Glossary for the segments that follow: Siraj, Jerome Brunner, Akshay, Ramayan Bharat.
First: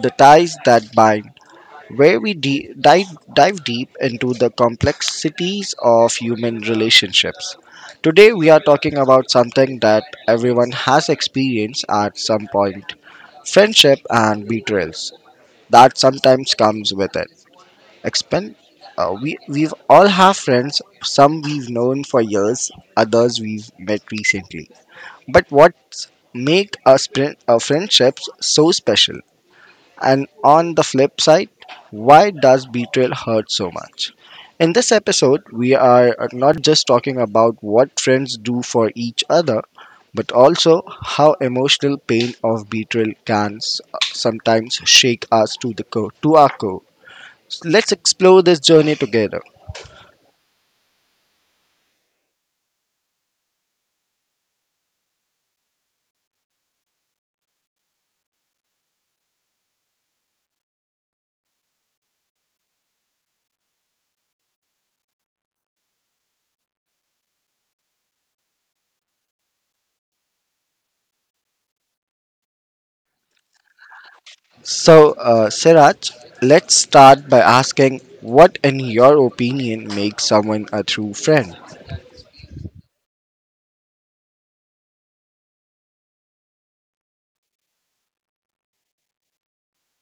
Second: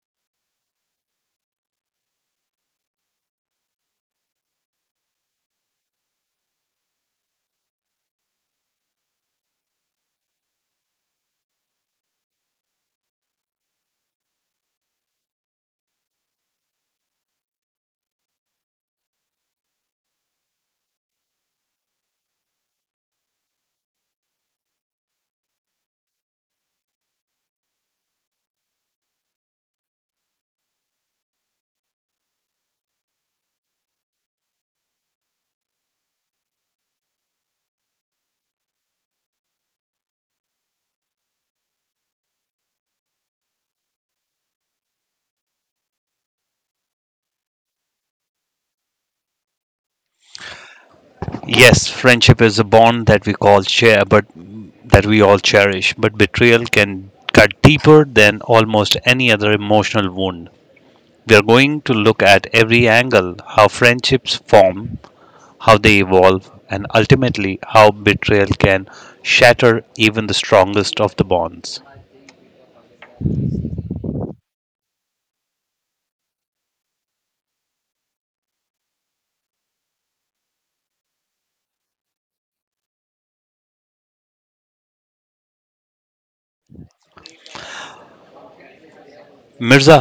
The Ties That Bind, where we dive deep into the complexities of human relationships. Today, we are talking about something that everyone has experienced at some point, friendship and betrayals that sometimes comes with it. Expend- we've all have friends, some we've known for years, others we've met recently. But what make a friendship so special? And on the flip side, why does betrayal hurt so much? In this episode, we are not just talking about what friends do for each other, but also how emotional pain of betrayal can sometimes shake us to the core, to our core. So let's explore this journey together. Yes, friendship is a bond that we call share, but that we all cherish. But betrayal can cut deeper than almost any other emotional wound. We are going to look at every angle how friendships form, how they evolve, and ultimately how betrayal can shatter even the strongest of the bonds. Siraj, let's start by asking what, in your opinion, makes someone a true friend? Mirza,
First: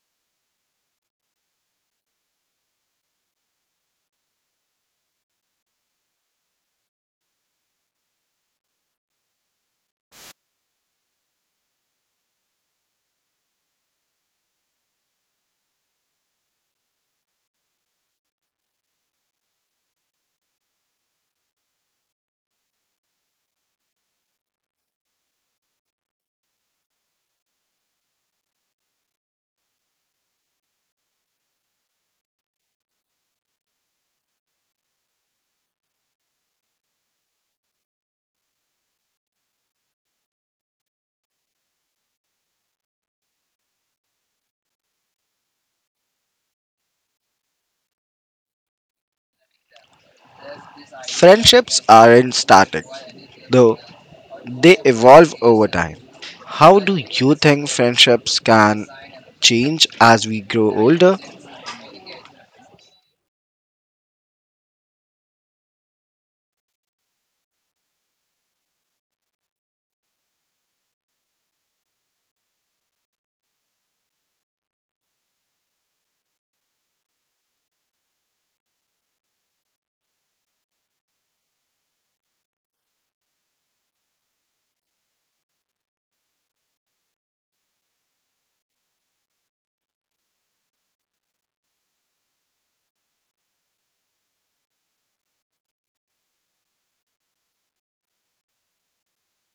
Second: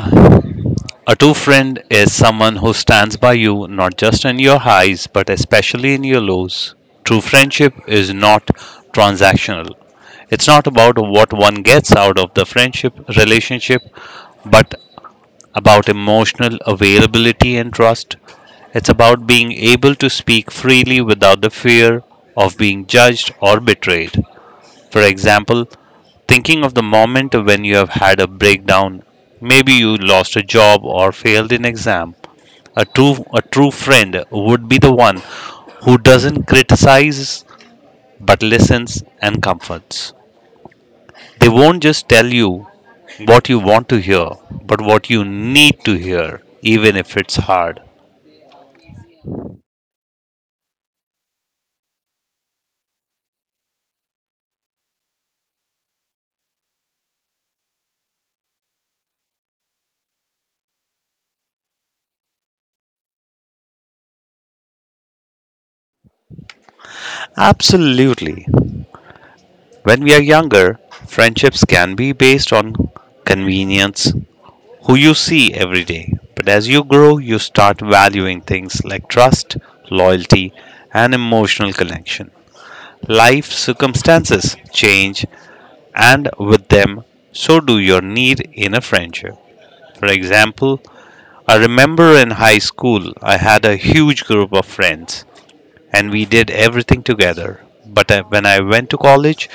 a true friend is someone who stands by you not just in your highs but especially in your lows. True friendship is not transactional. It's not about what one gets out of the friendship relationship but about emotional availability and trust. It's about being able to speak freely without the fear of being judged or betrayed. For example, thinking of the moment when you have had a breakdown. Maybe you lost a job or failed an exam. A true friend would be the one who doesn't criticize but listens and comforts. They won't just tell you what you want to hear, but what you need to hear, even if it's hard. Friendships aren't static, though they evolve over time. How do you think friendships can change as we grow older? Absolutely. When we are younger, friendships can be based on convenience, who you see every day. But as you grow, you start valuing things like trust, loyalty, and emotional connection. Life circumstances change, and with them, so do your need in a friendship. For example, I remember in high school, I had a huge group of friends and we did everything together. When I went to college,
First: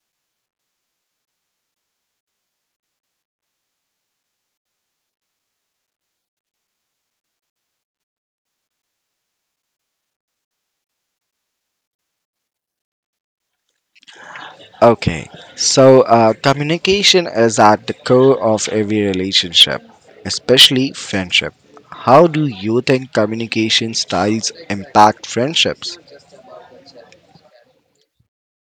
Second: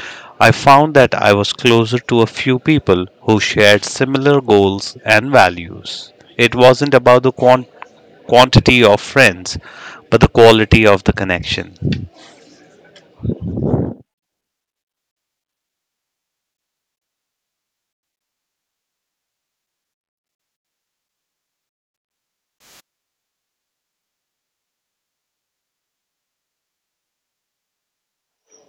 I found that I was closer to a few people who shared similar goals and values. It wasn't about the quantity of friends, but the quality of the connection. Okay, communication is at the core of every relationship, especially friendship. How do you think communication styles impact friendships?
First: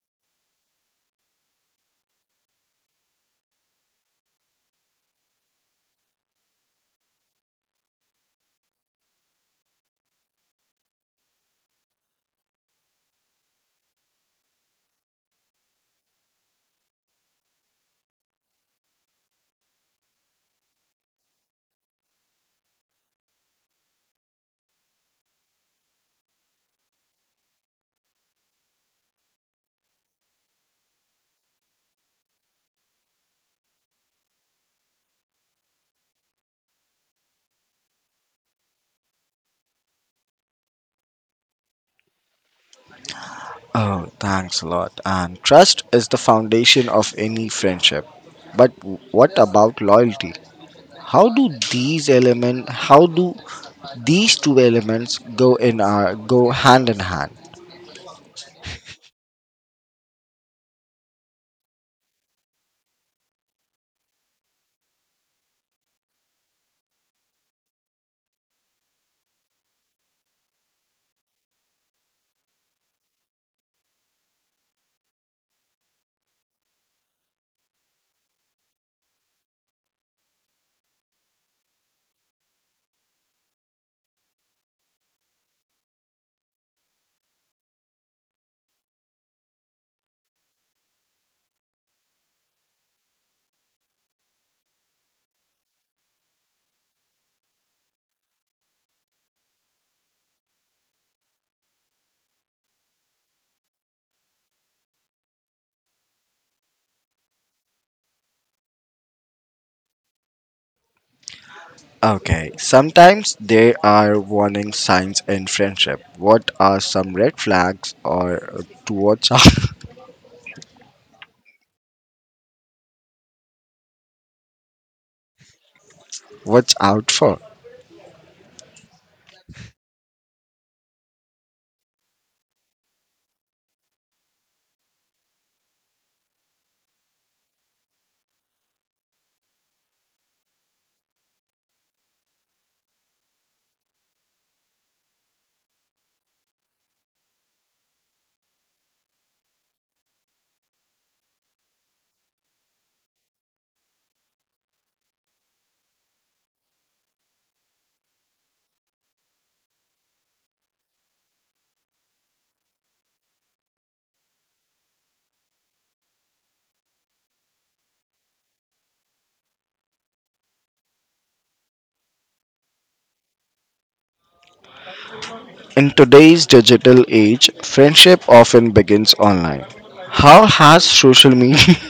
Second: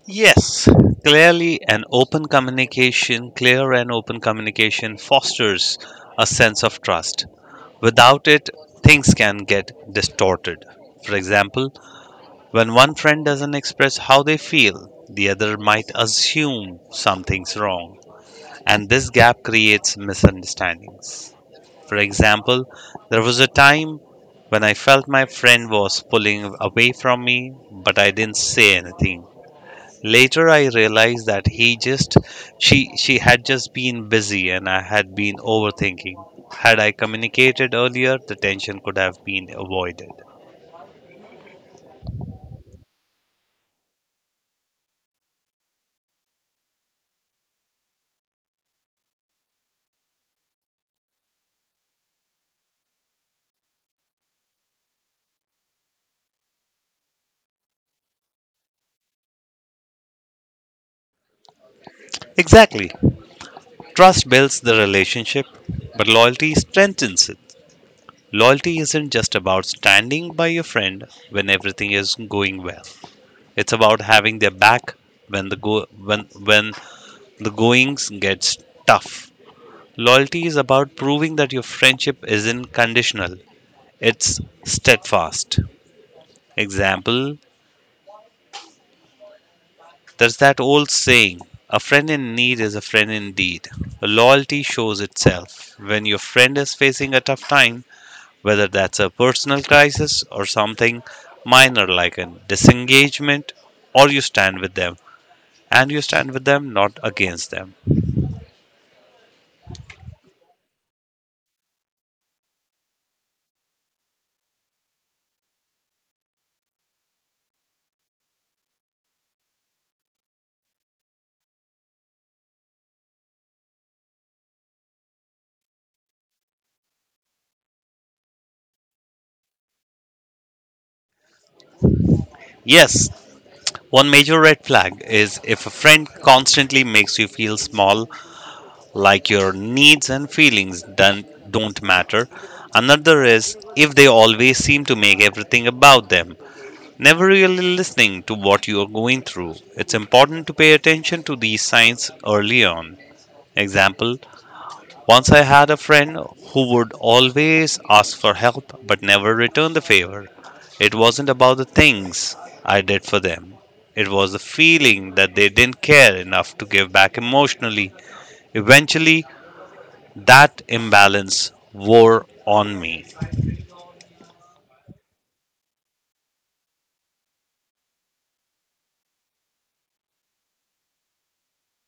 Yes, clearly an clear and open communication fosters a sense of trust. Without it, things can get distorted. For example, when one friend doesn't express how they feel, the other might assume something's wrong, and this gap creates misunderstandings. For example, there was a time when I felt my friend was pulling away from me, but I didn't say anything. Later I realized that he just she had just been busy and I had been overthinking. Had I communicated earlier, the tension could have been avoided. Oh, thanks a lot. And trust is the foundation of any friendship. But what about loyalty? How do these two elements go hand in hand? Exactly. Trust builds the relationship, but loyalty strengthens it. Loyalty isn't just about standing by your friend when everything is going well. It's about having their back when the go when when the goings gets tough. Loyalty is about proving that your friendship isn't conditional. It's steadfast. Example: there's that old saying, a friend in need is a friend indeed. Loyalty shows itself when your friend is facing a tough time, whether that's a personal crisis or something minor like a disengagement, or you stand with them. And you stand with them, not against them. Okay, sometimes there are warning signs in friendship. What are some red flags or to watch out, watch out for? Yes, one major red flag is if a friend constantly makes you feel small, like your needs and feelings don't matter. Another is if they always seem to make everything about them, never really listening to what you are going through. It's important to pay attention to these signs early on. Example: once I had a friend who would always ask for help but never return the favor. It wasn't about the things I did for them, it was the feeling that they didn't care enough to give back emotionally. Eventually, that imbalance wore on me. In today's digital age, friendship often begins online. How has social media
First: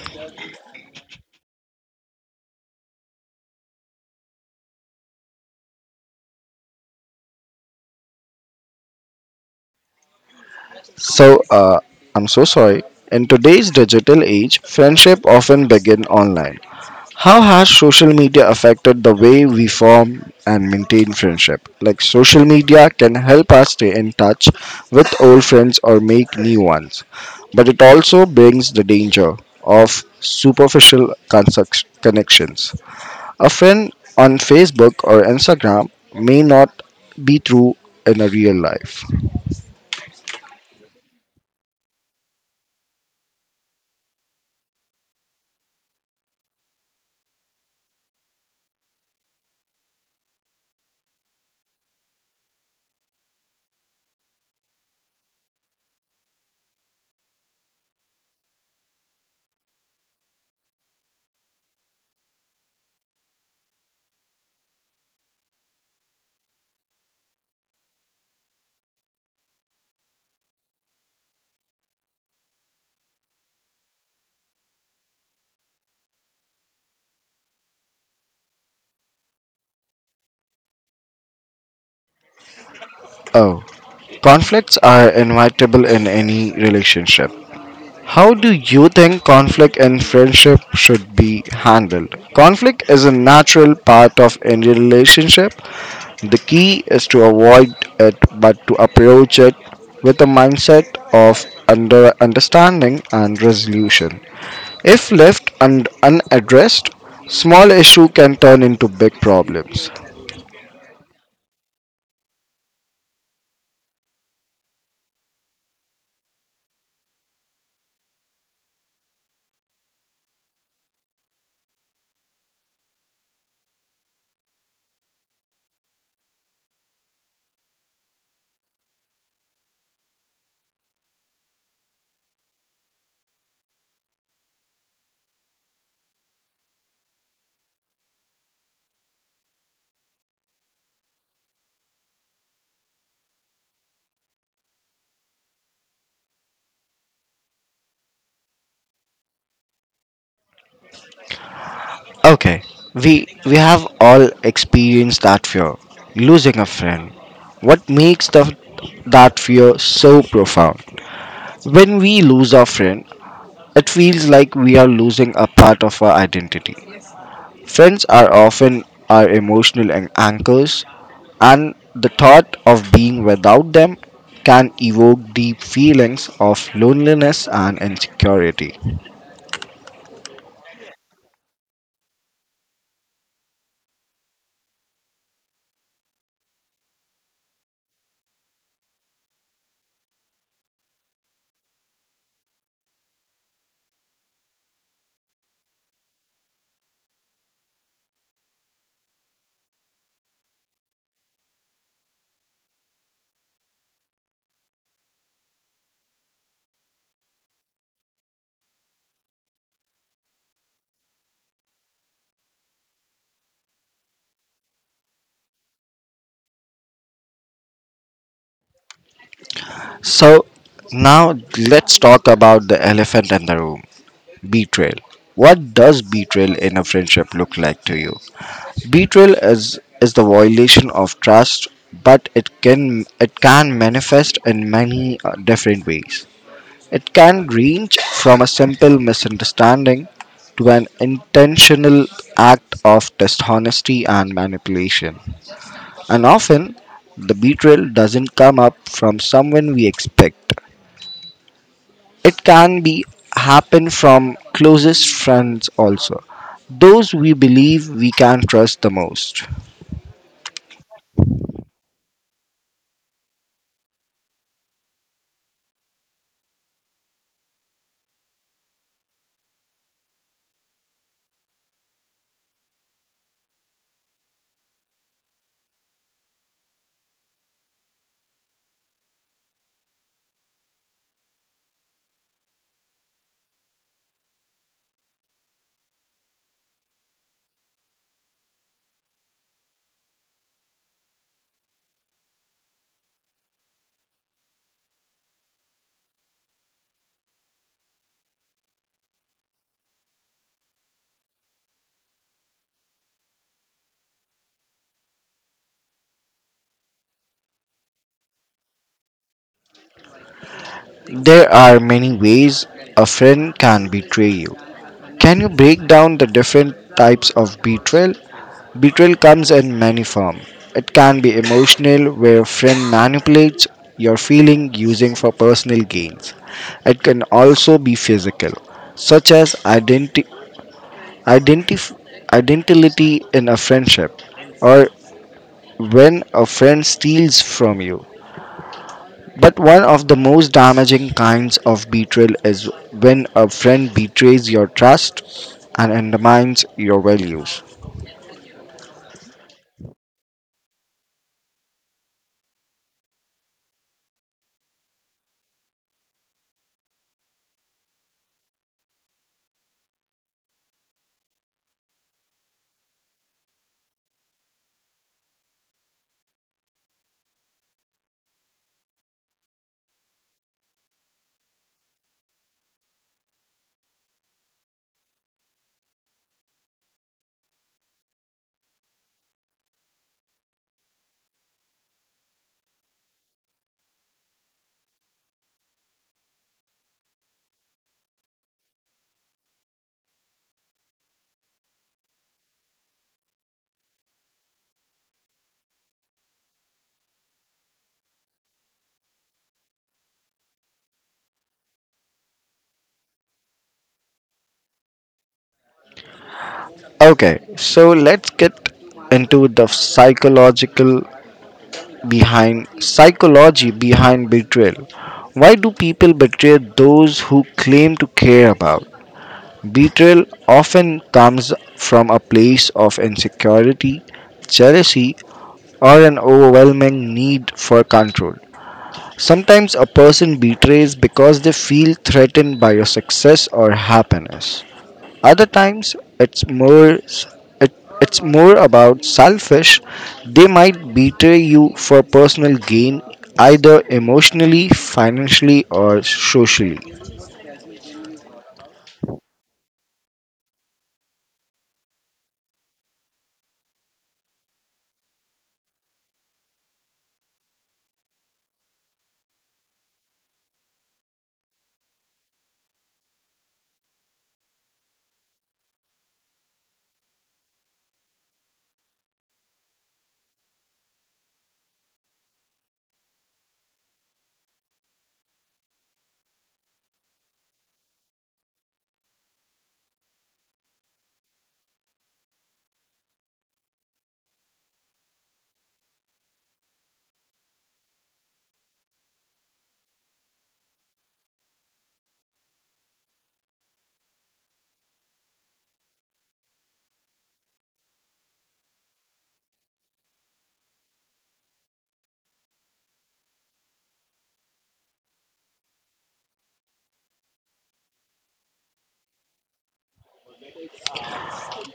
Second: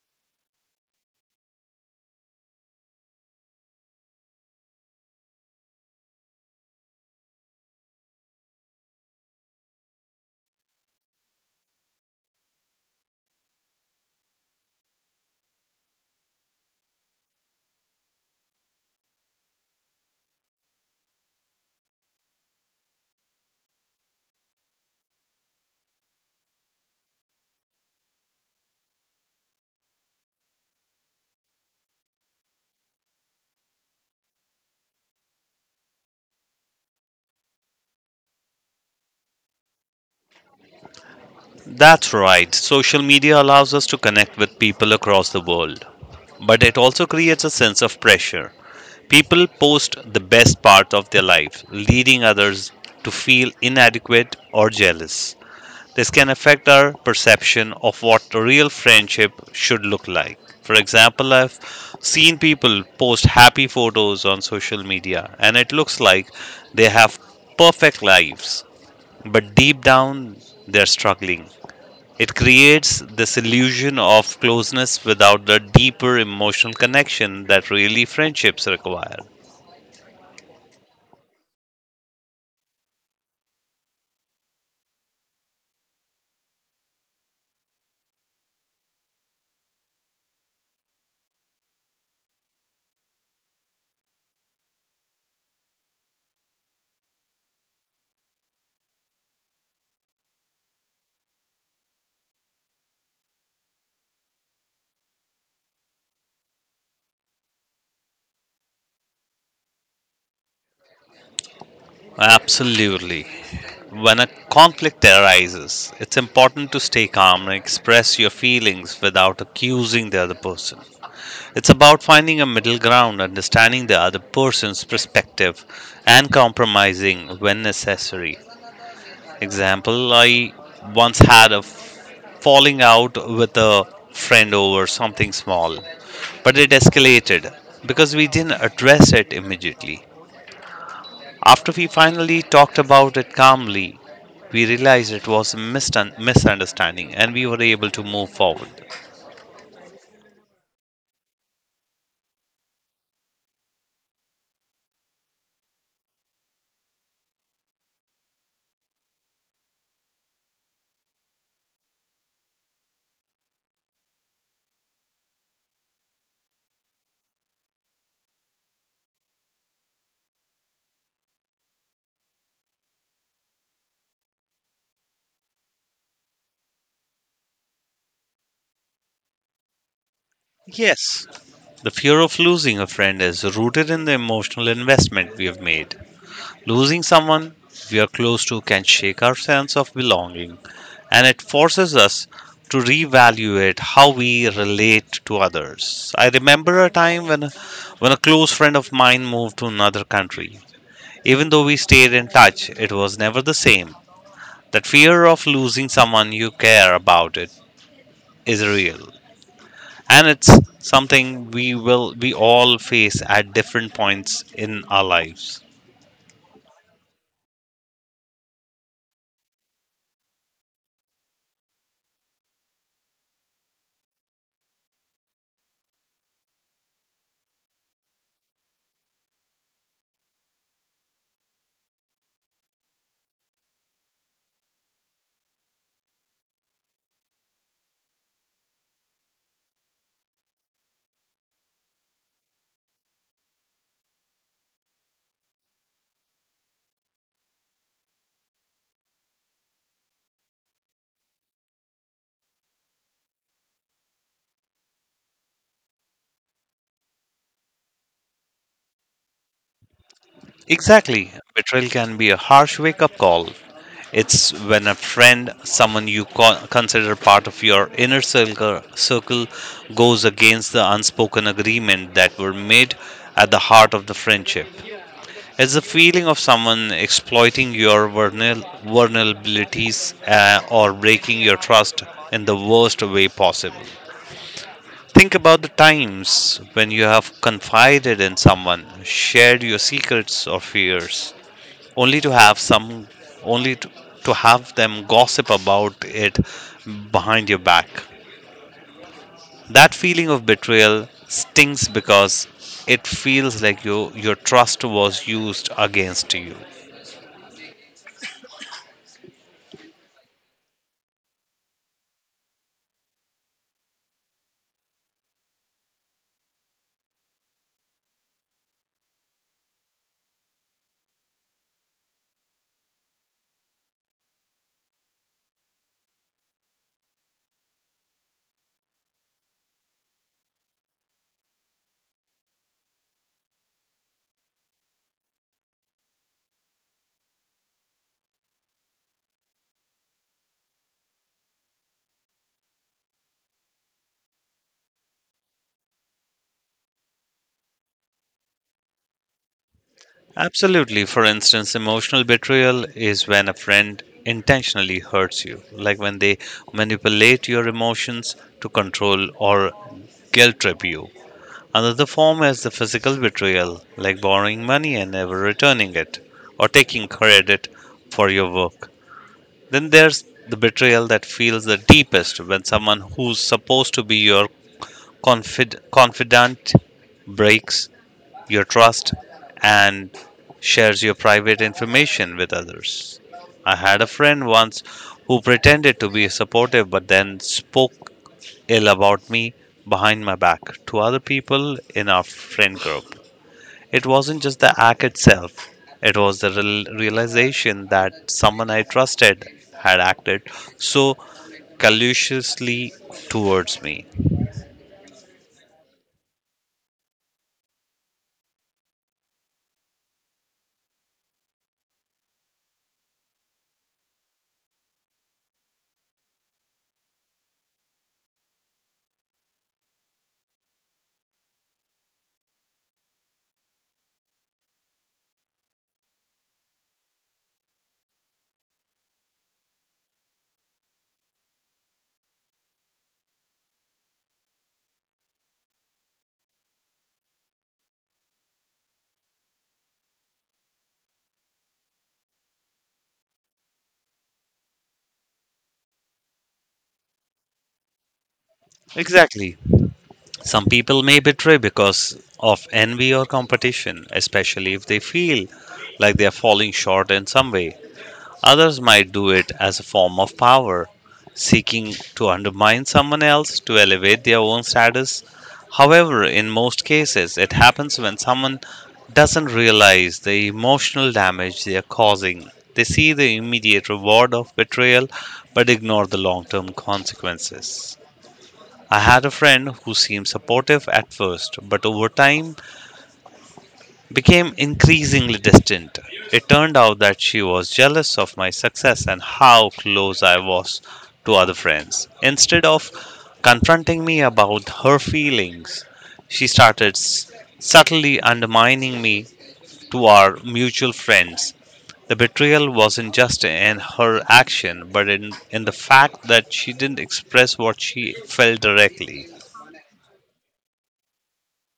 So, uh, I'm so sorry. In today's digital age, friendship often begin online. How has social media affected the way we form and maintain friendship? Like social media can help us stay in touch with old friends or make new ones, but it also brings the danger of superficial connections. A friend on Facebook or Instagram may not be true in a real life. That's right, social media allows us to connect with people across the world, but it also creates a sense of pressure. People post the best part of their life, leading others to feel inadequate or jealous. This can affect our perception of what a real friendship should look like. For example, I've seen people post happy photos on social media and it looks like they have perfect lives, but deep down they're struggling. It creates this illusion of closeness without the deeper emotional connection that really friendships require. Oh, conflicts are inevitable in any relationship. How do you think conflict in friendship should be handled? Conflict is a natural part of any relationship. The key is to avoid it but to approach it with a mindset of under understanding and resolution. If left unaddressed, small issue can turn into big problems. Absolutely. When a conflict arises, it's important to stay calm and express your feelings without accusing the other person. It's about finding a middle ground, understanding the other person's perspective, and compromising when necessary. Example: I once had a falling out with a friend over something small, but it escalated because we didn't address it immediately. After we finally talked about it calmly, we realized it was a misunderstanding and we were able to move forward. Okay, we we have all experienced that fear, losing a friend. What makes that fear so profound? When we lose our friend, it feels like we are losing a part of our identity. Friends are often our emotional anchors, and the thought of being without them can evoke deep feelings of loneliness and insecurity. Yes, the fear of losing a friend is rooted in the emotional investment we have made. Losing someone we are close to can shake our sense of belonging, and it forces us to reevaluate how we relate to others. I remember a time when a close friend of mine moved to another country. Even though we stayed in touch, it was never the same. That fear of losing someone you care about it is real, and it's something we all face at different points in our lives. So, now let's talk about the elephant in the room. Betrayal. What does betrayal in a friendship look like to you? Betrayal is the violation of trust, but it can manifest in many different ways. It can range from a simple misunderstanding to an intentional act of dishonesty and manipulation. And often, the betrayal doesn't come up from someone we expect. It can be happen from closest friends also. Those we believe we can trust the most. Exactly. Betrayal can be a harsh wake up call. It's when a friend, someone you consider part of your inner circle, goes against the unspoken agreement that were made at the heart of the friendship. It's the feeling of someone exploiting your vulnerabilities or breaking your trust in the worst way possible. Think about the times when you have confided in someone, shared your secrets or fears, only to have some only to have them gossip about it behind your back. That feeling of betrayal stings because it feels like your trust was used against you. There are many ways a friend can betray you. Can you break down the different types of betrayal? Betrayal comes in many forms. It can be emotional, where a friend manipulates your feeling using for personal gains. It can also be physical, such as Identif- identity in a friendship, or when a friend steals from you. But one of the most damaging kinds of betrayal is when a friend betrays your trust and undermines your values. Absolutely. For instance, emotional betrayal is when a friend intentionally hurts you, like when they manipulate your emotions to control or guilt trip you. Another form is the physical betrayal, like borrowing money and never returning it, or taking credit for your work. Then there's the betrayal that feels the deepest when someone who's supposed to be your confidant breaks your trust and shares your private information with others. I had a friend once who pretended to be supportive but then spoke ill about me behind my back to other people in our friend group. It wasn't just the act itself, it was the realization that someone I trusted had acted so callously towards me. Okay, so let's get into the psychological behind psychology behind betrayal. Why do people betray those who claim to care about? Betrayal often comes from a place of insecurity, jealousy, or an overwhelming need for control. Sometimes a person betrays because they feel threatened by your success or happiness. Other times it, it's more about selfish. They might betray you for personal gain either emotionally, financially or socially. Exactly. Some people may betray because of envy or competition, especially if they feel like they are falling short in some way. Others might do it as a form of power, seeking to undermine someone else to elevate their own status. However, in most cases, it happens when someone doesn't realize the emotional damage they are causing. They see the immediate reward of betrayal but ignore the long term consequences. I had a friend who seemed supportive at first, but over time became increasingly distant. It turned out that she was jealous of my success and how close I was to other friends. Instead of confronting me about her feelings, she started subtly undermining me to our mutual friends. The betrayal wasn't just in her action, but in the fact that she didn't express what she felt directly.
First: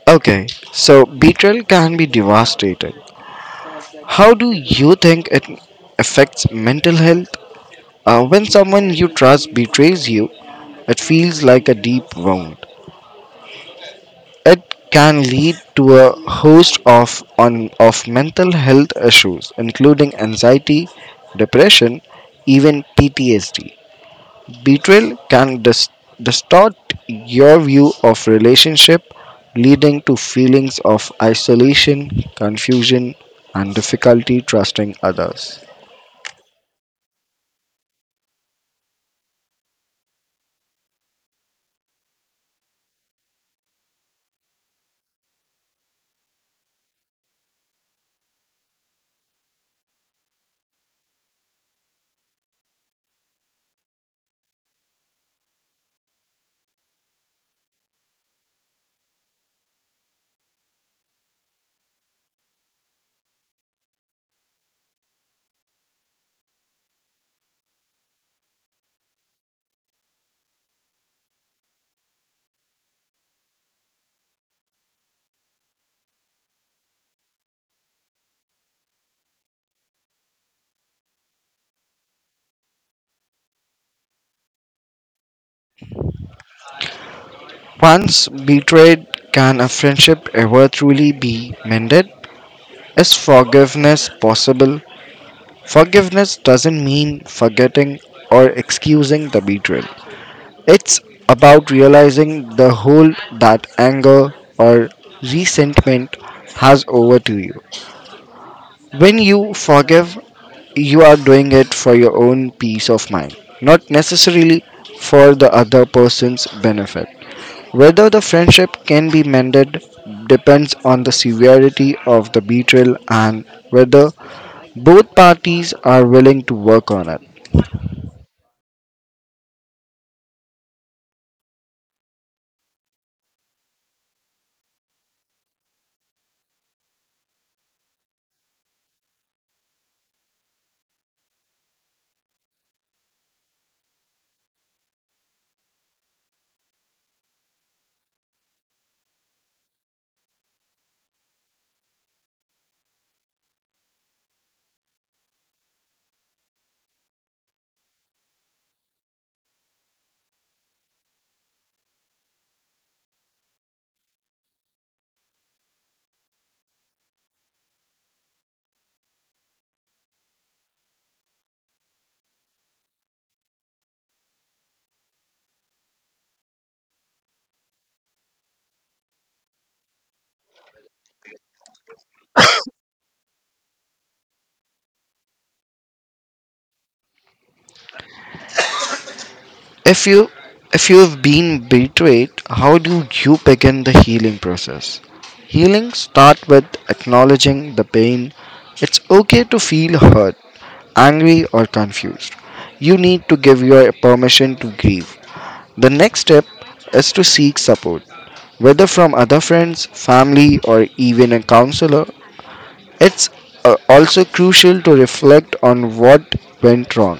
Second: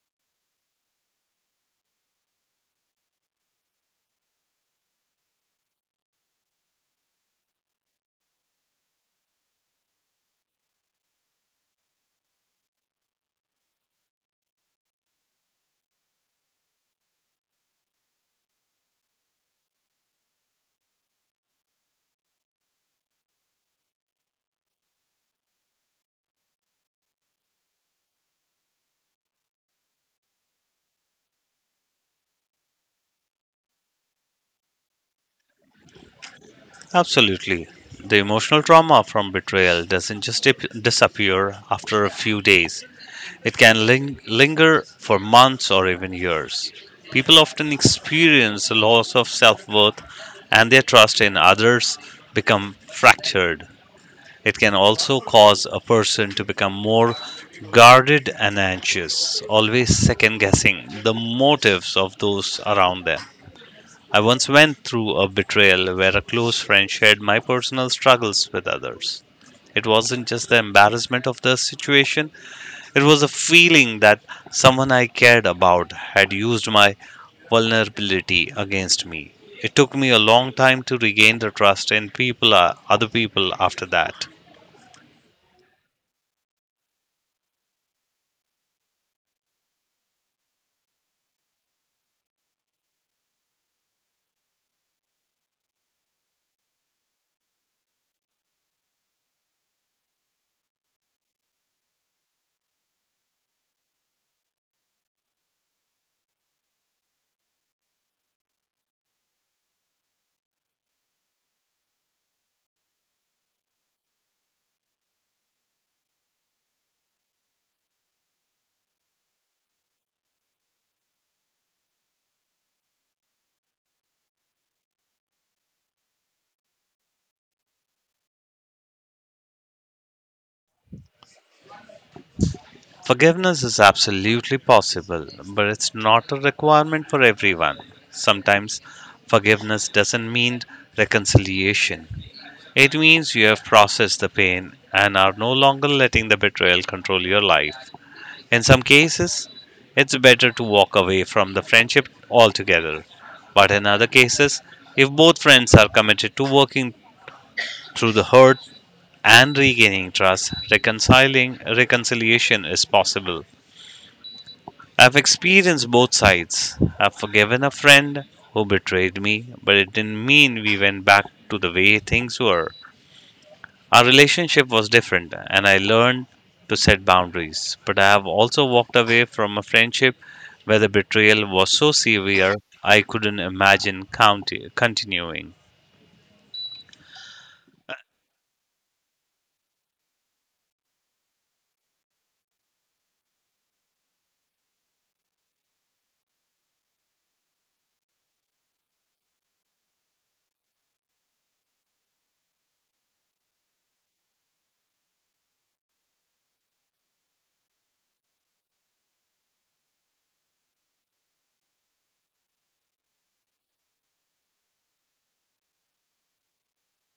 Okay, so betrayal can be devastating. How do you think it affects mental health? When someone you trust betrays you, it feels like a deep wound. It can lead to a host of mental health issues, including anxiety, depression, even PTSD. Betrayal can distort your view of relationship, leading to feelings of isolation, confusion, and difficulty trusting others. Absolutely. The emotional trauma from betrayal doesn't just disappear after a few days, it can linger for months or even years. People often experience a loss of self worth and their trust in others become fractured. It can also cause a person to become more guarded and anxious, always second guessing the motives of those around them. I once went through a betrayal where a close friend shared my personal struggles with others. It wasn't just the embarrassment of the situation, it was a feeling that someone I cared about had used my vulnerability against me. It took me a long time to regain the trust in people, other people after that. Once betrayed, can a friendship ever truly be mended? Is forgiveness possible? Forgiveness doesn't mean forgetting or excusing the betrayal. It's about realizing the hold that anger or resentment has over to you. When you forgive, you are doing it for your own peace of mind, not necessarily for the other person's benefit. Whether the friendship can be mended depends on the severity of the betrayal and whether both parties are willing to work on it. Forgiveness is absolutely possible, but it's not a requirement for everyone. Sometimes forgiveness doesn't mean reconciliation. It means you have processed the pain and are no longer letting the betrayal control your life. In some cases, it's better to walk away from the friendship altogether. But in other cases, if both friends are committed to working through the hurt and regaining trust, reconciling reconciliation is possible. I've experienced both sides. I've forgiven a friend who betrayed me, but it didn't mean we went back to the way things were. Our relationship was different, and I learned to set boundaries. But I have also walked away from a friendship where the betrayal was so severe I couldn't imagine continuing. If you if you've been betrayed, how do you begin the healing process? Healing starts with acknowledging the pain. It's okay to feel hurt, angry or confused. You need to give your permission to grieve. The next step is to seek support, whether from other friends, family, or even a counselor. It's also crucial to reflect on what went wrong.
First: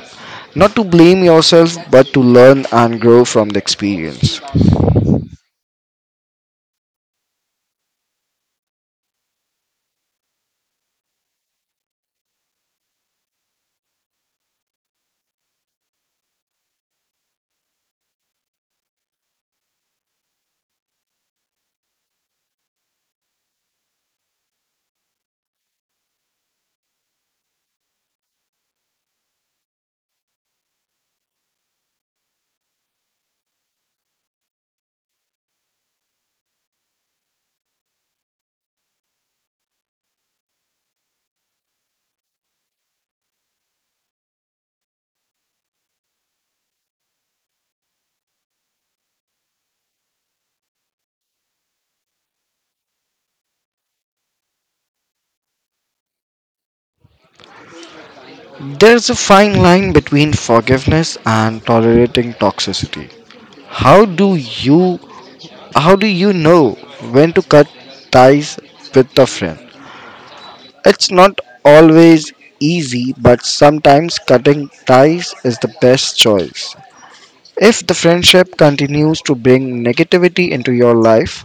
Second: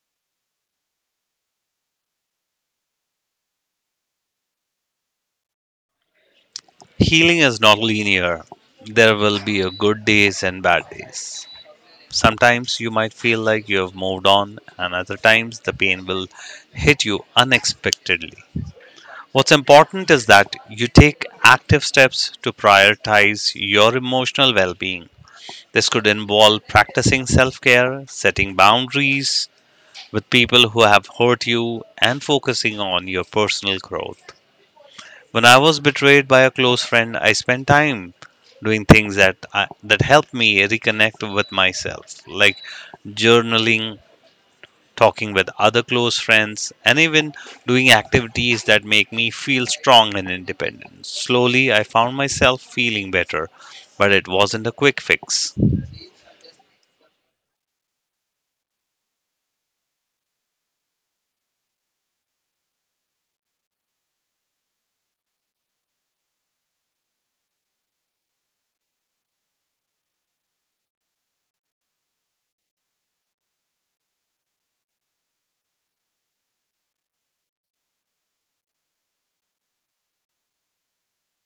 Not to blame yourself, but to learn and grow from the experience. Healing is not linear. There will be a good days and bad days. Sometimes you might feel like you have moved on, and other times the pain will hit you unexpectedly. What's important is that you take active steps to prioritize your emotional well being. This could involve practicing self care, setting boundaries with people who have hurt you, and focusing on your personal growth. When I was betrayed by a close friend, I spent time doing things that that helped me reconnect with myself, like journaling, talking with other close friends, and even doing activities that make me feel strong and independent. Slowly, I found myself feeling better, but it wasn't a quick fix. There's a fine line between forgiveness and tolerating toxicity. How do you how do you know when to cut ties with a friend? It's not always easy, but sometimes cutting ties is the best choice. If the friendship continues to bring negativity into your life,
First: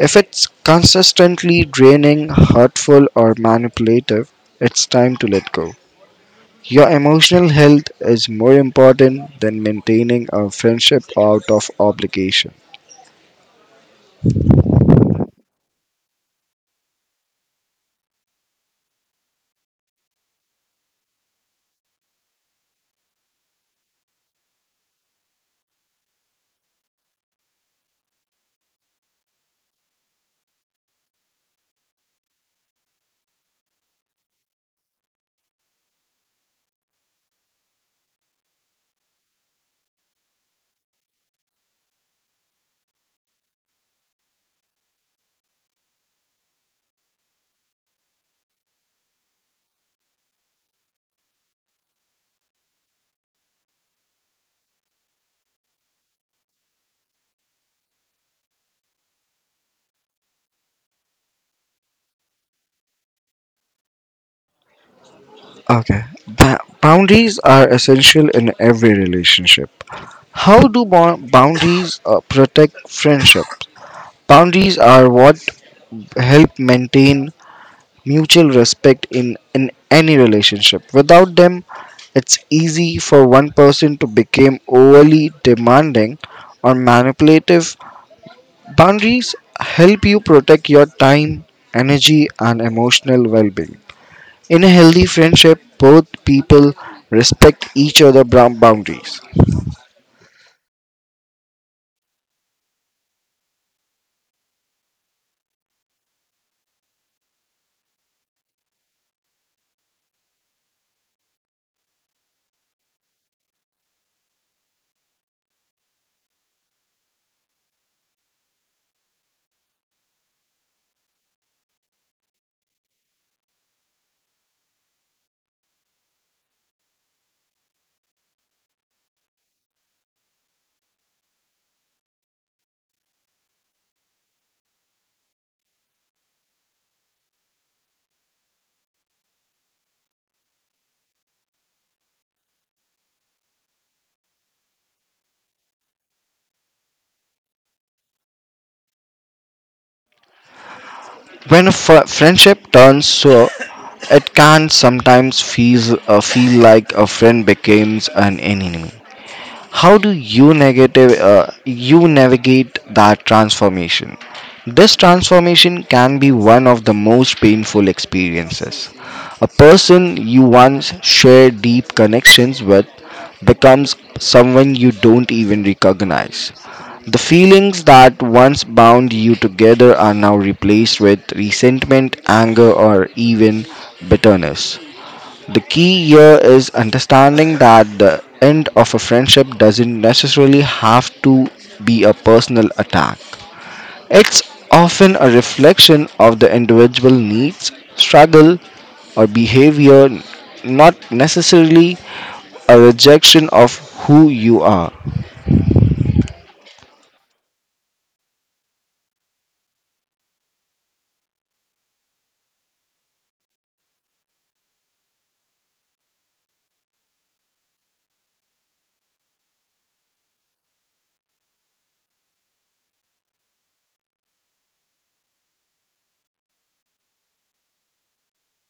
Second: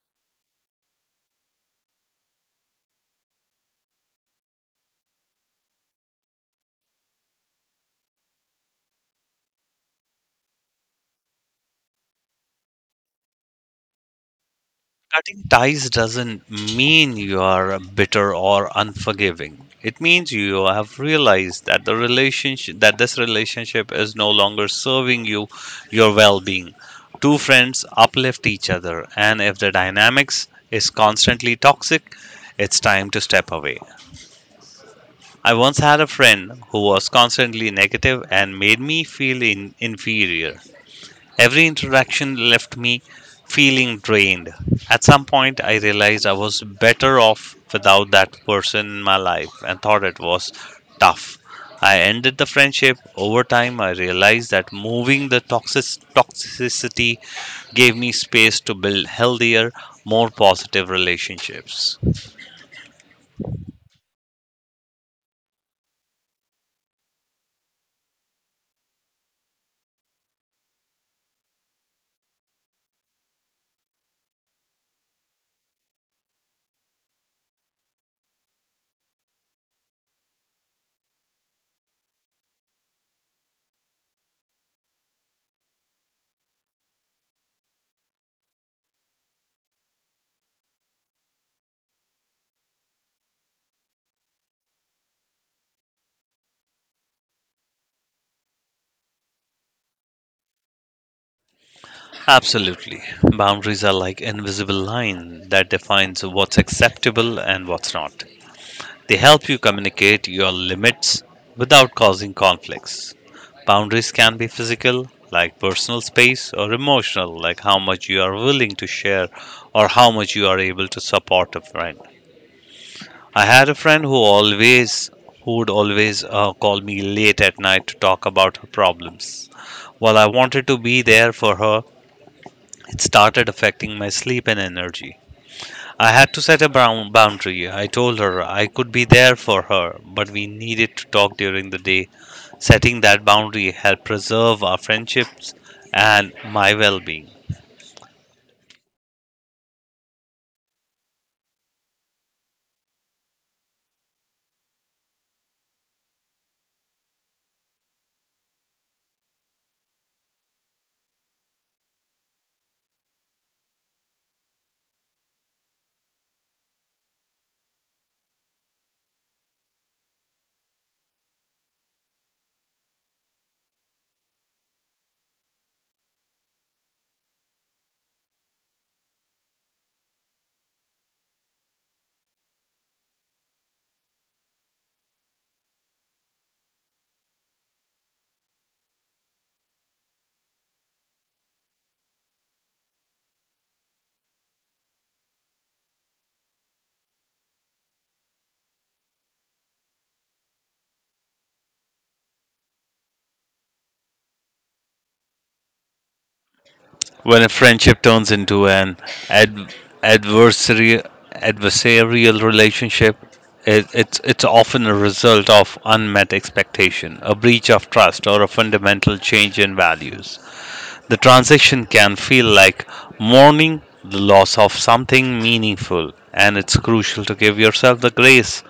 if it's consistently draining, hurtful, or manipulative, it's time to let go. Your emotional health is more important than maintaining a friendship out of obligation. Cutting ties doesn't mean you are bitter or unforgiving. It means you have realized that the relationship that this relationship is no longer serving you your well-being. Two friends uplift each other, and if the dynamics is constantly toxic, it's time to step away. I once had a friend who was constantly negative and made me feel inferior. Every interaction left me feeling drained. At some point, I realized I was better off without that person in my life, and thought it was tough. I ended the friendship. Over time, I realized that moving the toxicity gave me space to build healthier, more positive relationships. Okay, boundaries are essential in every relationship. How do boundaries protect friendship? Boundaries are what help maintain mutual respect in any relationship. Without them, it's easy for one person to become overly demanding or manipulative. Boundaries help you protect your time, energy, and emotional well being. In a healthy friendship, both people respect each other's brown boundaries. Absolutely. Boundaries are like invisible line that defines what's acceptable and what's not. They help you communicate your limits without causing conflicts. Boundaries can be physical, like personal space, or emotional, like how much you are willing to share or how much you are able to support a friend. I had a friend who always Who would always call me late at night to talk about her problems. While I wanted to be there for her, it started affecting my sleep and energy. I had to set a brown boundary. I told her I could be there for her, but we needed to talk during the day. Setting that boundary helped preserve our friendships and my well being. When a friendship turns sour, it can sometimes feel, feel like a friend becomes an enemy. How do you negative you navigate that transformation? This transformation can be one of the most painful experiences. A person you once shared deep connections with becomes someone you don't even recognize. The feelings that once bound you together are now replaced with resentment, anger, or even bitterness. The key here is understanding that the end of a friendship doesn't necessarily have to be a personal attack. It's often a reflection of the individual needs, struggle, or behavior, not necessarily a rejection of who you are. When a friendship turns into an ad- adversary- adversarial relationship, it's often a result of unmet expectation, a breach of trust, or a fundamental change in values. The transition can feel like mourning the loss of something meaningful, and it's crucial to give yourself the grace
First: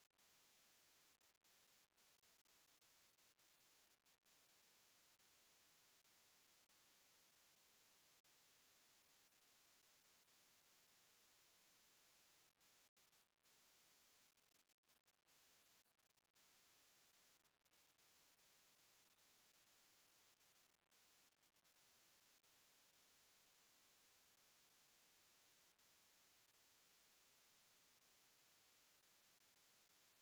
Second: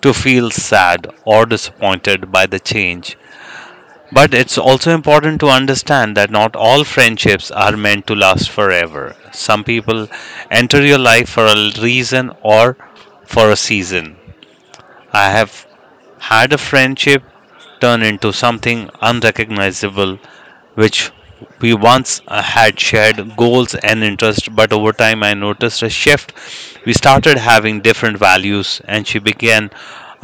to feel sad or disappointed by the change. But it's also important to understand that not all friendships are meant to last forever. Some people enter your life for a reason or for a season. I have had a friendship turn into something unrecognizable, which we once had shared goals and interests, but over time I noticed a shift. We started having different values, and she began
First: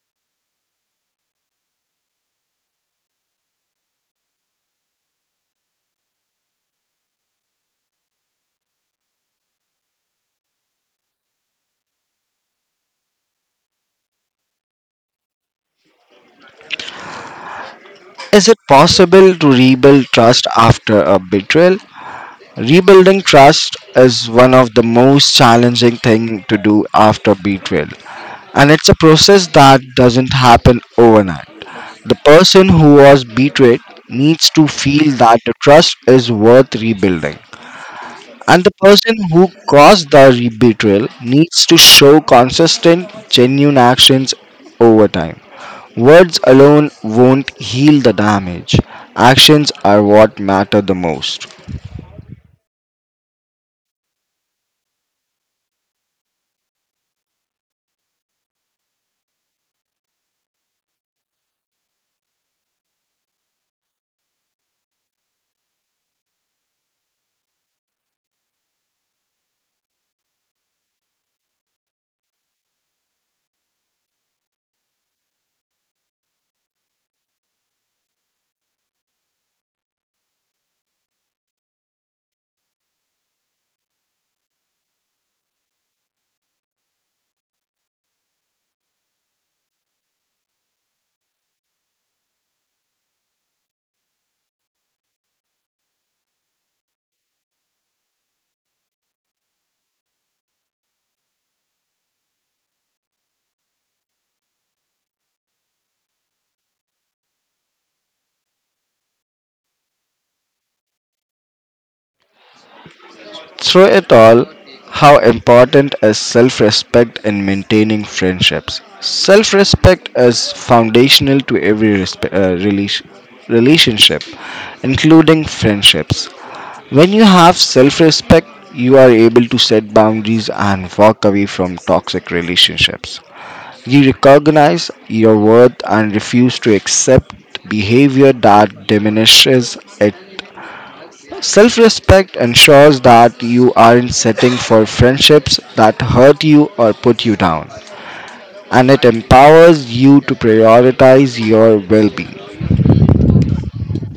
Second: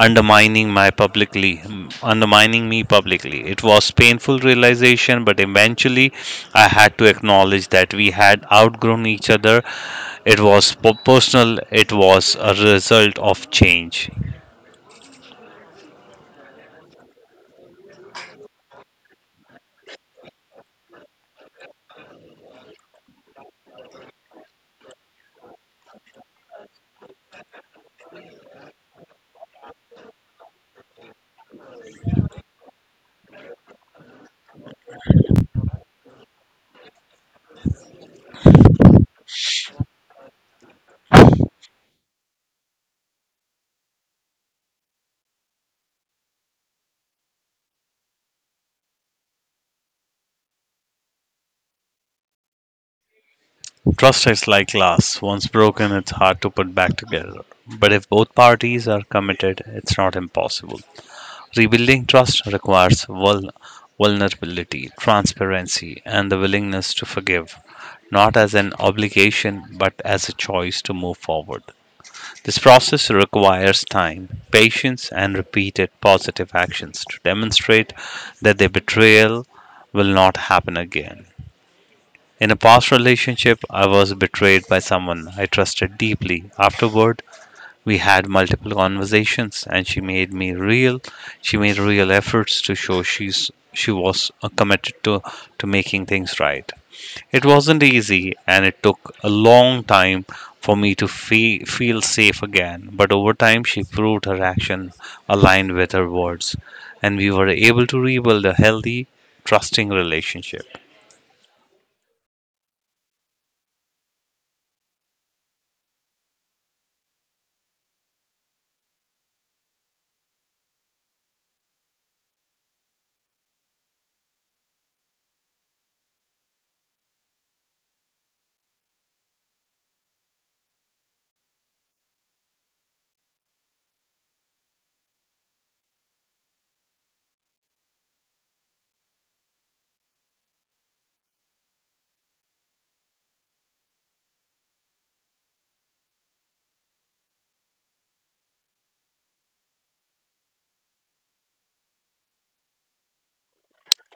undermining my publicly undermining me publicly. It was painful realization, but eventually I had to acknowledge that we had outgrown each other. It was personal, it was a result of change. Is it possible to rebuild trust after a betrayal? Rebuilding trust is one of the most challenging things to do after betrayal. And it's a process that doesn't happen overnight. The person who was betrayed needs to feel that the trust is worth rebuilding. And the person who caused the betrayal needs to show consistent, genuine actions over time. Words alone won't heal the damage. Actions are what matter the most. Trust is like glass. Once broken, it's hard to put back together. But if both parties are committed, it's not impossible. Rebuilding trust requires vulnerability, transparency, and the willingness to forgive, not as an obligation, but as a choice to move forward. This process requires time, patience, and repeated positive actions to demonstrate that the betrayal will not happen again. In a past relationship, I was betrayed by someone I trusted deeply. Afterward, we had multiple conversations, and she made real efforts to show she was committed to making things right. It wasn't easy, and it took a long time for me to feel safe again, but over time she proved her action aligned with her words, and we were able to rebuild a healthy, trusting relationship. Through it all, how important is self respect in maintaining friendships? Self respect is foundational to every relationship, including friendships. When you have self respect, you are able to set boundaries and walk away from toxic relationships. You recognize your worth and refuse to accept behavior that diminishes it. Self respect ensures that you aren't setting for friendships that hurt you or put you down, and it empowers you to prioritize your well being.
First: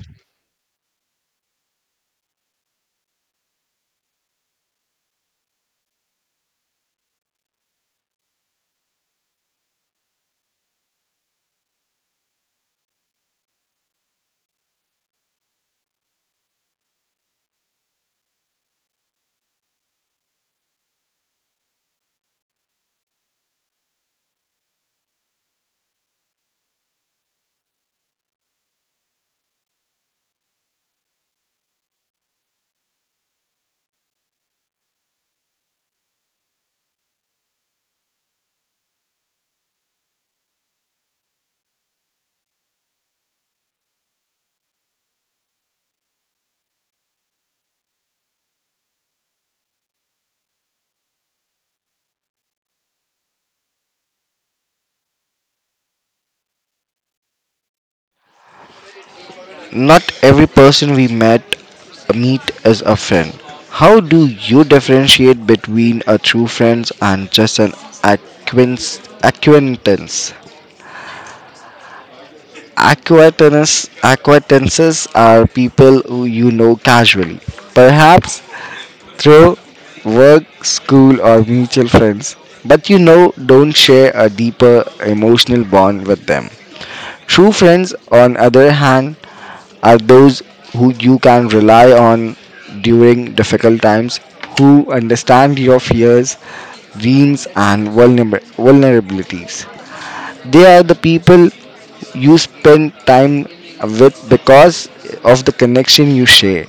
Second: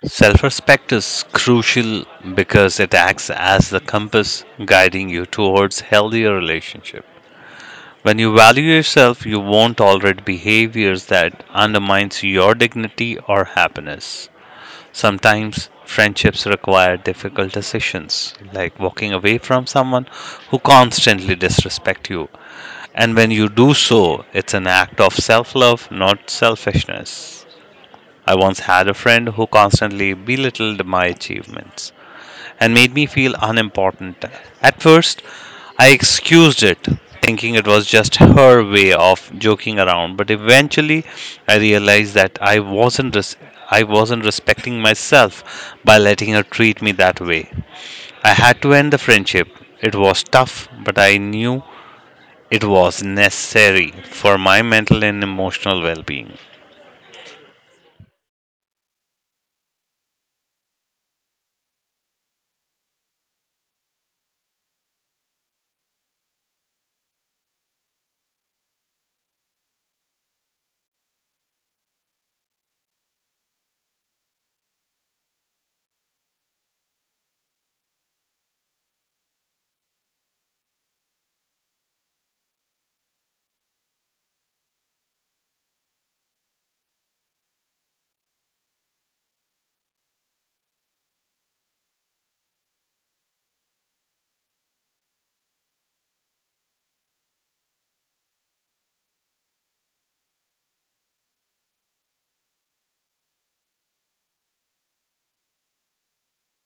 Self respect is crucial because it acts as the compass guiding you towards healthier relationship. When you value yourself, you won't tolerate behaviors that undermines your dignity or happiness. Sometimes friendships require difficult decisions, like walking away from someone who constantly disrespect you. And when you do so, it's an act of self-love, not selfishness. I once had a friend who constantly belittled my achievements and made me feel unimportant. At first, I excused it, thinking it was just her way of joking around, but eventually I realized that I wasn't respecting myself by letting her treat me that way. I had to end the friendship. It was tough, but I knew it was necessary for my mental and emotional well-being. Not every person we met meet is a friend. How do you differentiate between a true friend and just an acquaintance? Acquaintance. Acquaintances are people who you know casually, perhaps through work, school, or mutual friends, but you know don't share a deeper emotional bond with them. True friends, on other hand, are those who you can rely on during difficult times, who understand your fears, dreams, and vulnerabilities. They are the people you spend time with because of the connection you share,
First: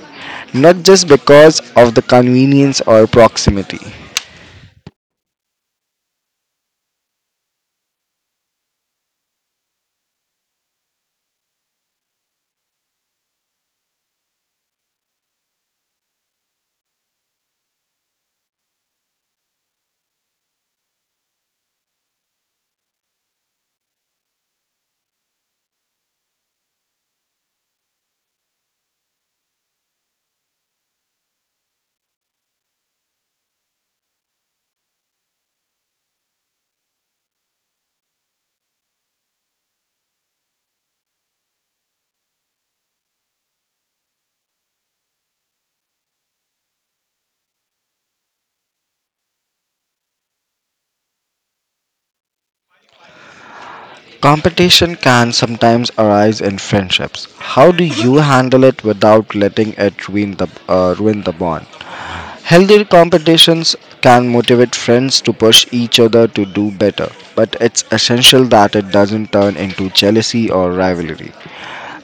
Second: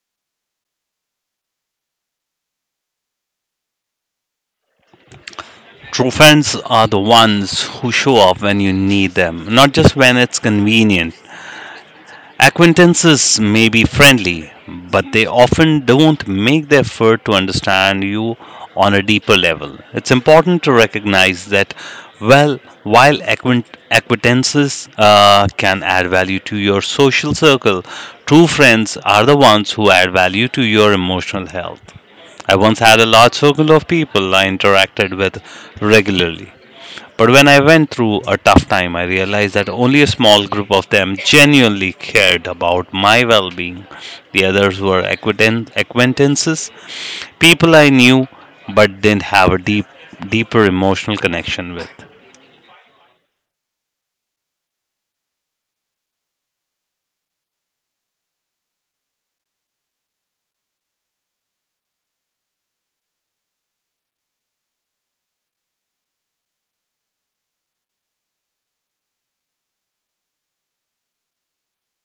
not just because of the convenience or proximity. True friends are the ones who show up when you need them, not just when it's convenient. Acquaintances may be friendly, but they often don't make the effort to understand you on a deeper level. It's important to recognize that, well, while acquaintances can add value to your social circle, true friends are the ones who add value to your emotional health. I once had a large circle of people I interacted with regularly. But when I went through a tough time, I realized that only a small group of them genuinely cared about my well being. The others were acquaintances, people I knew but didn't have a deeper emotional connection with. Competition can sometimes arise in friendships. How do you handle it without letting it ruin the bond? Healthy competitions can motivate friends to push each other to do better, but it's essential that it doesn't turn into jealousy or rivalry.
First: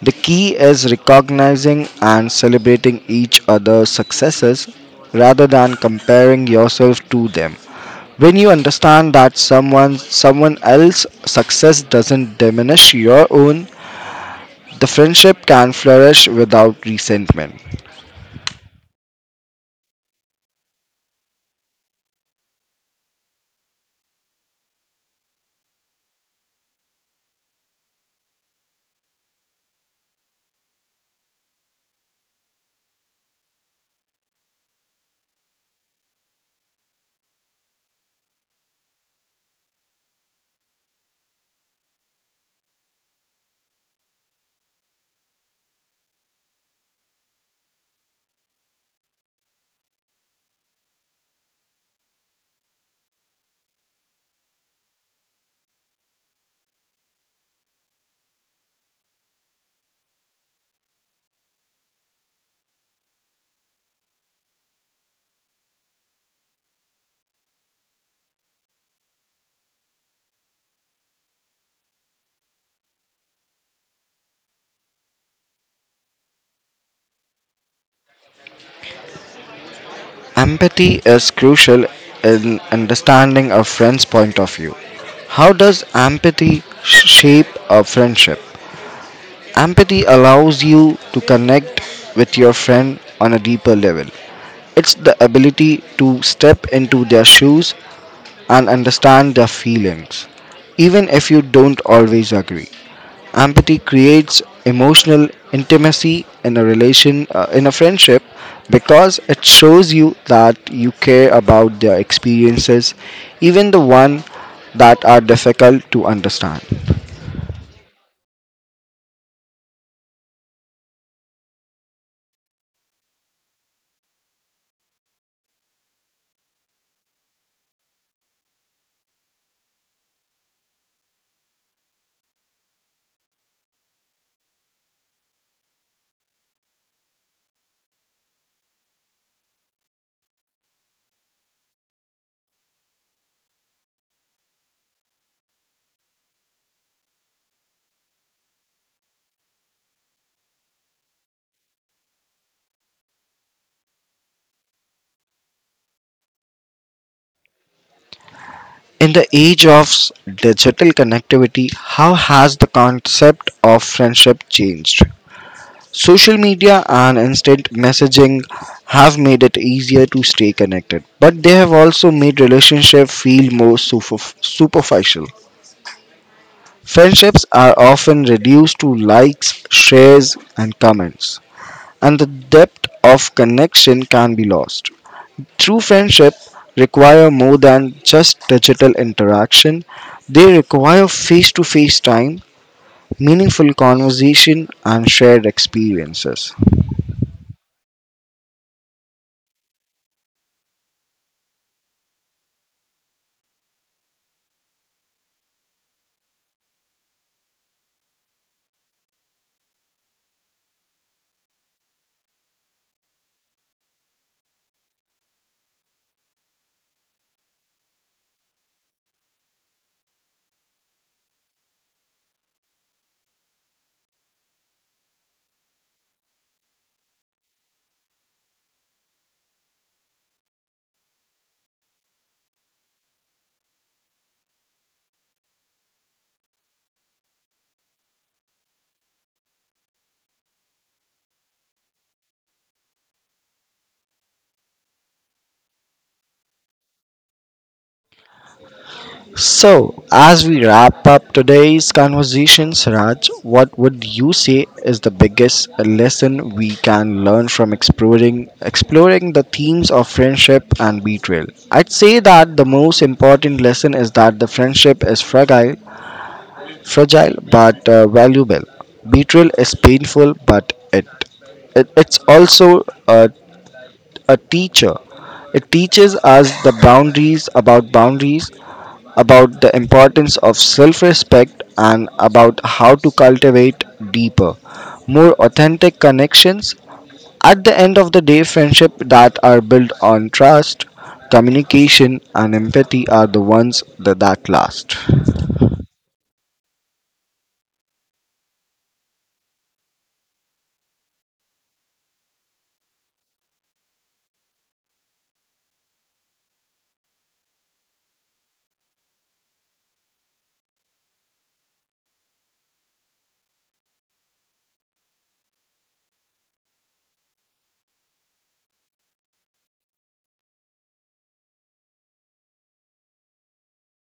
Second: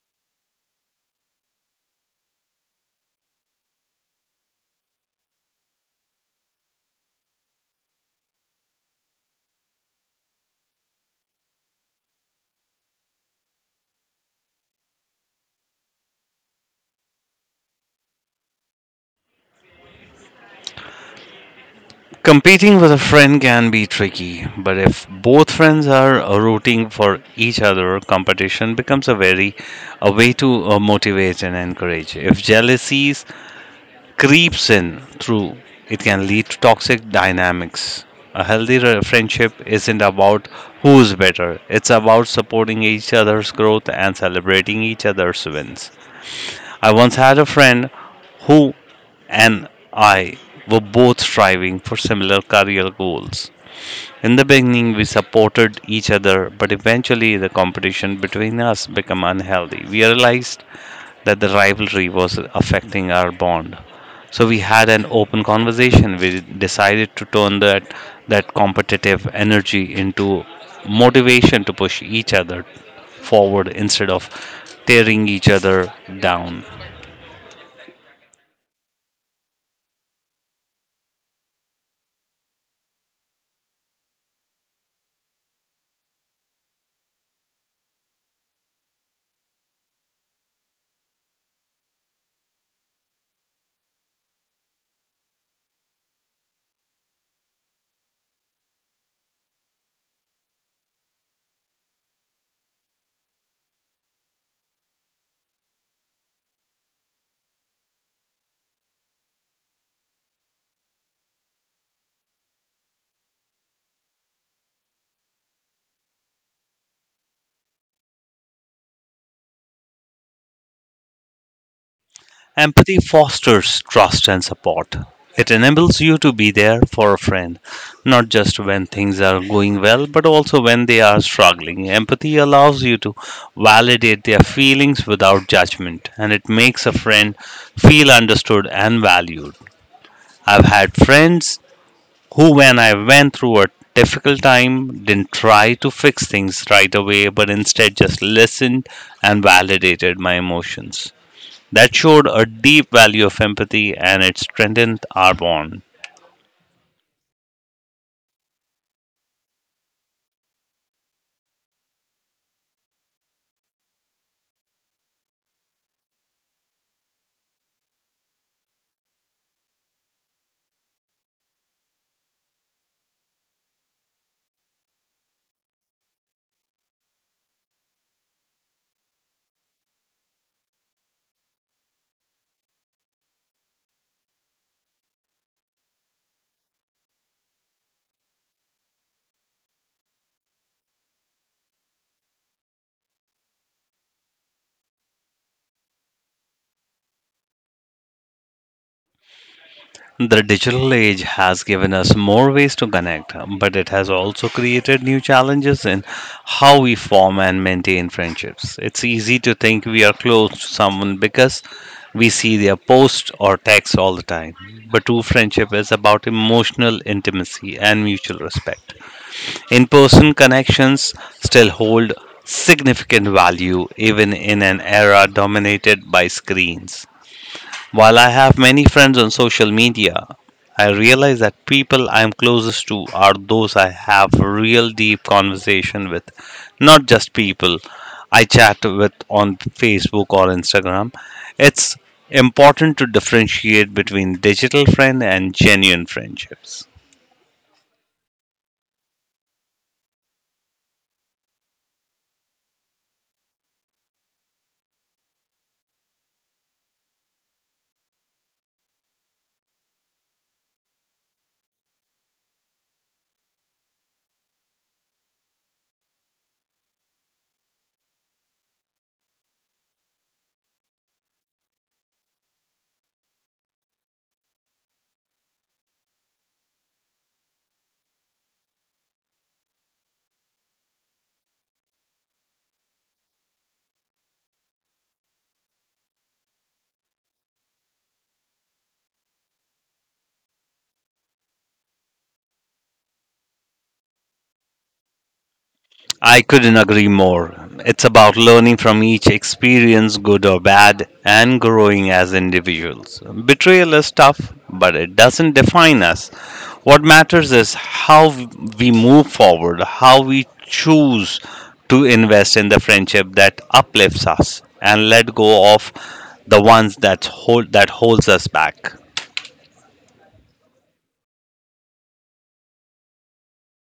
The key is recognizing and celebrating each other's successes rather than comparing yourself to them. When you understand that someone else's success doesn't diminish your own, the friendship can flourish without resentment. Competing with a friend can be tricky, but if both friends are rooting for each other, competition becomes a way to motivate and encourage. If jealousies creeps in through, it can lead to toxic dynamics. A healthy friendship isn't about who's better, it's about supporting each other's growth and celebrating each other's wins. I once had a friend who and I were both striving for similar career goals. In the beginning, we supported each other, but eventually the competition between us became unhealthy. We realized that the rivalry was affecting our bond. So we had an open conversation. We decided to turn that competitive energy into motivation to push each other forward instead of tearing each other down. Empathy is crucial in understanding a friend's point of view. How does empathy shape a friendship? Empathy allows you to connect with your friend on a deeper level. It's the ability to step into their shoes and understand their feelings, even if you don't always agree. Empathy creates emotional intimacy in a friendship, because it shows you that you care about their experiences, even the one that are difficult to understand. Empathy fosters trust and support. It enables you to be there for a friend, not just when things are going well, but also when they are struggling. Empathy allows you to validate their feelings without judgment, and it makes a friend feel understood and valued. I've had friends who, when I went through a difficult time, didn't try to fix things right away, but instead just listened and validated my emotions. That showed a deep value of empathy, and it strengthened our bond. In the age of digital connectivity, how has the concept of friendship changed? Social media and instant messaging have made it easier to stay connected, but they have also made relationships feel more superficial. Friendships are often reduced to likes, shares, and comments, and the depth of connection can be lost. True friendship require more than just digital interaction. They require face-to-face time, meaningful conversation, and shared experiences. The digital age has given us more ways to connect, but it has also created new challenges in how we form and maintain friendships. It's easy to think we are close to someone because we see their posts or texts all the time. But true friendship is about emotional intimacy and mutual respect. In person connections still hold significant value even in an era dominated by screens. While I have many friends on social media, I realize that people I am closest to are those I have real deep conversation with, not just people I chat with on Facebook or Instagram. It's important to differentiate between digital friend and genuine friendships. So, as we wrap up today's conversations, Raj, what would you say is the biggest lesson we can learn from exploring the themes of friendship and betrayal? I'd say that the most important lesson is that the friendship is fragile but valuable. Betrayal is painful, it it's also a teacher. It teaches us the boundaries about boundaries, about the importance of self respect and about how to cultivate deeper, more authentic connections. At the end of the day, friendship that are built on trust, communication, and empathy are the ones that last. I couldn't agree more. It's about learning from each experience, good or bad, and growing as individuals. Betrayal is tough, but it doesn't define us. What matters is how we move forward, how we choose to invest in the friendship that uplifts us, and let go of the ones that hold that holds us back.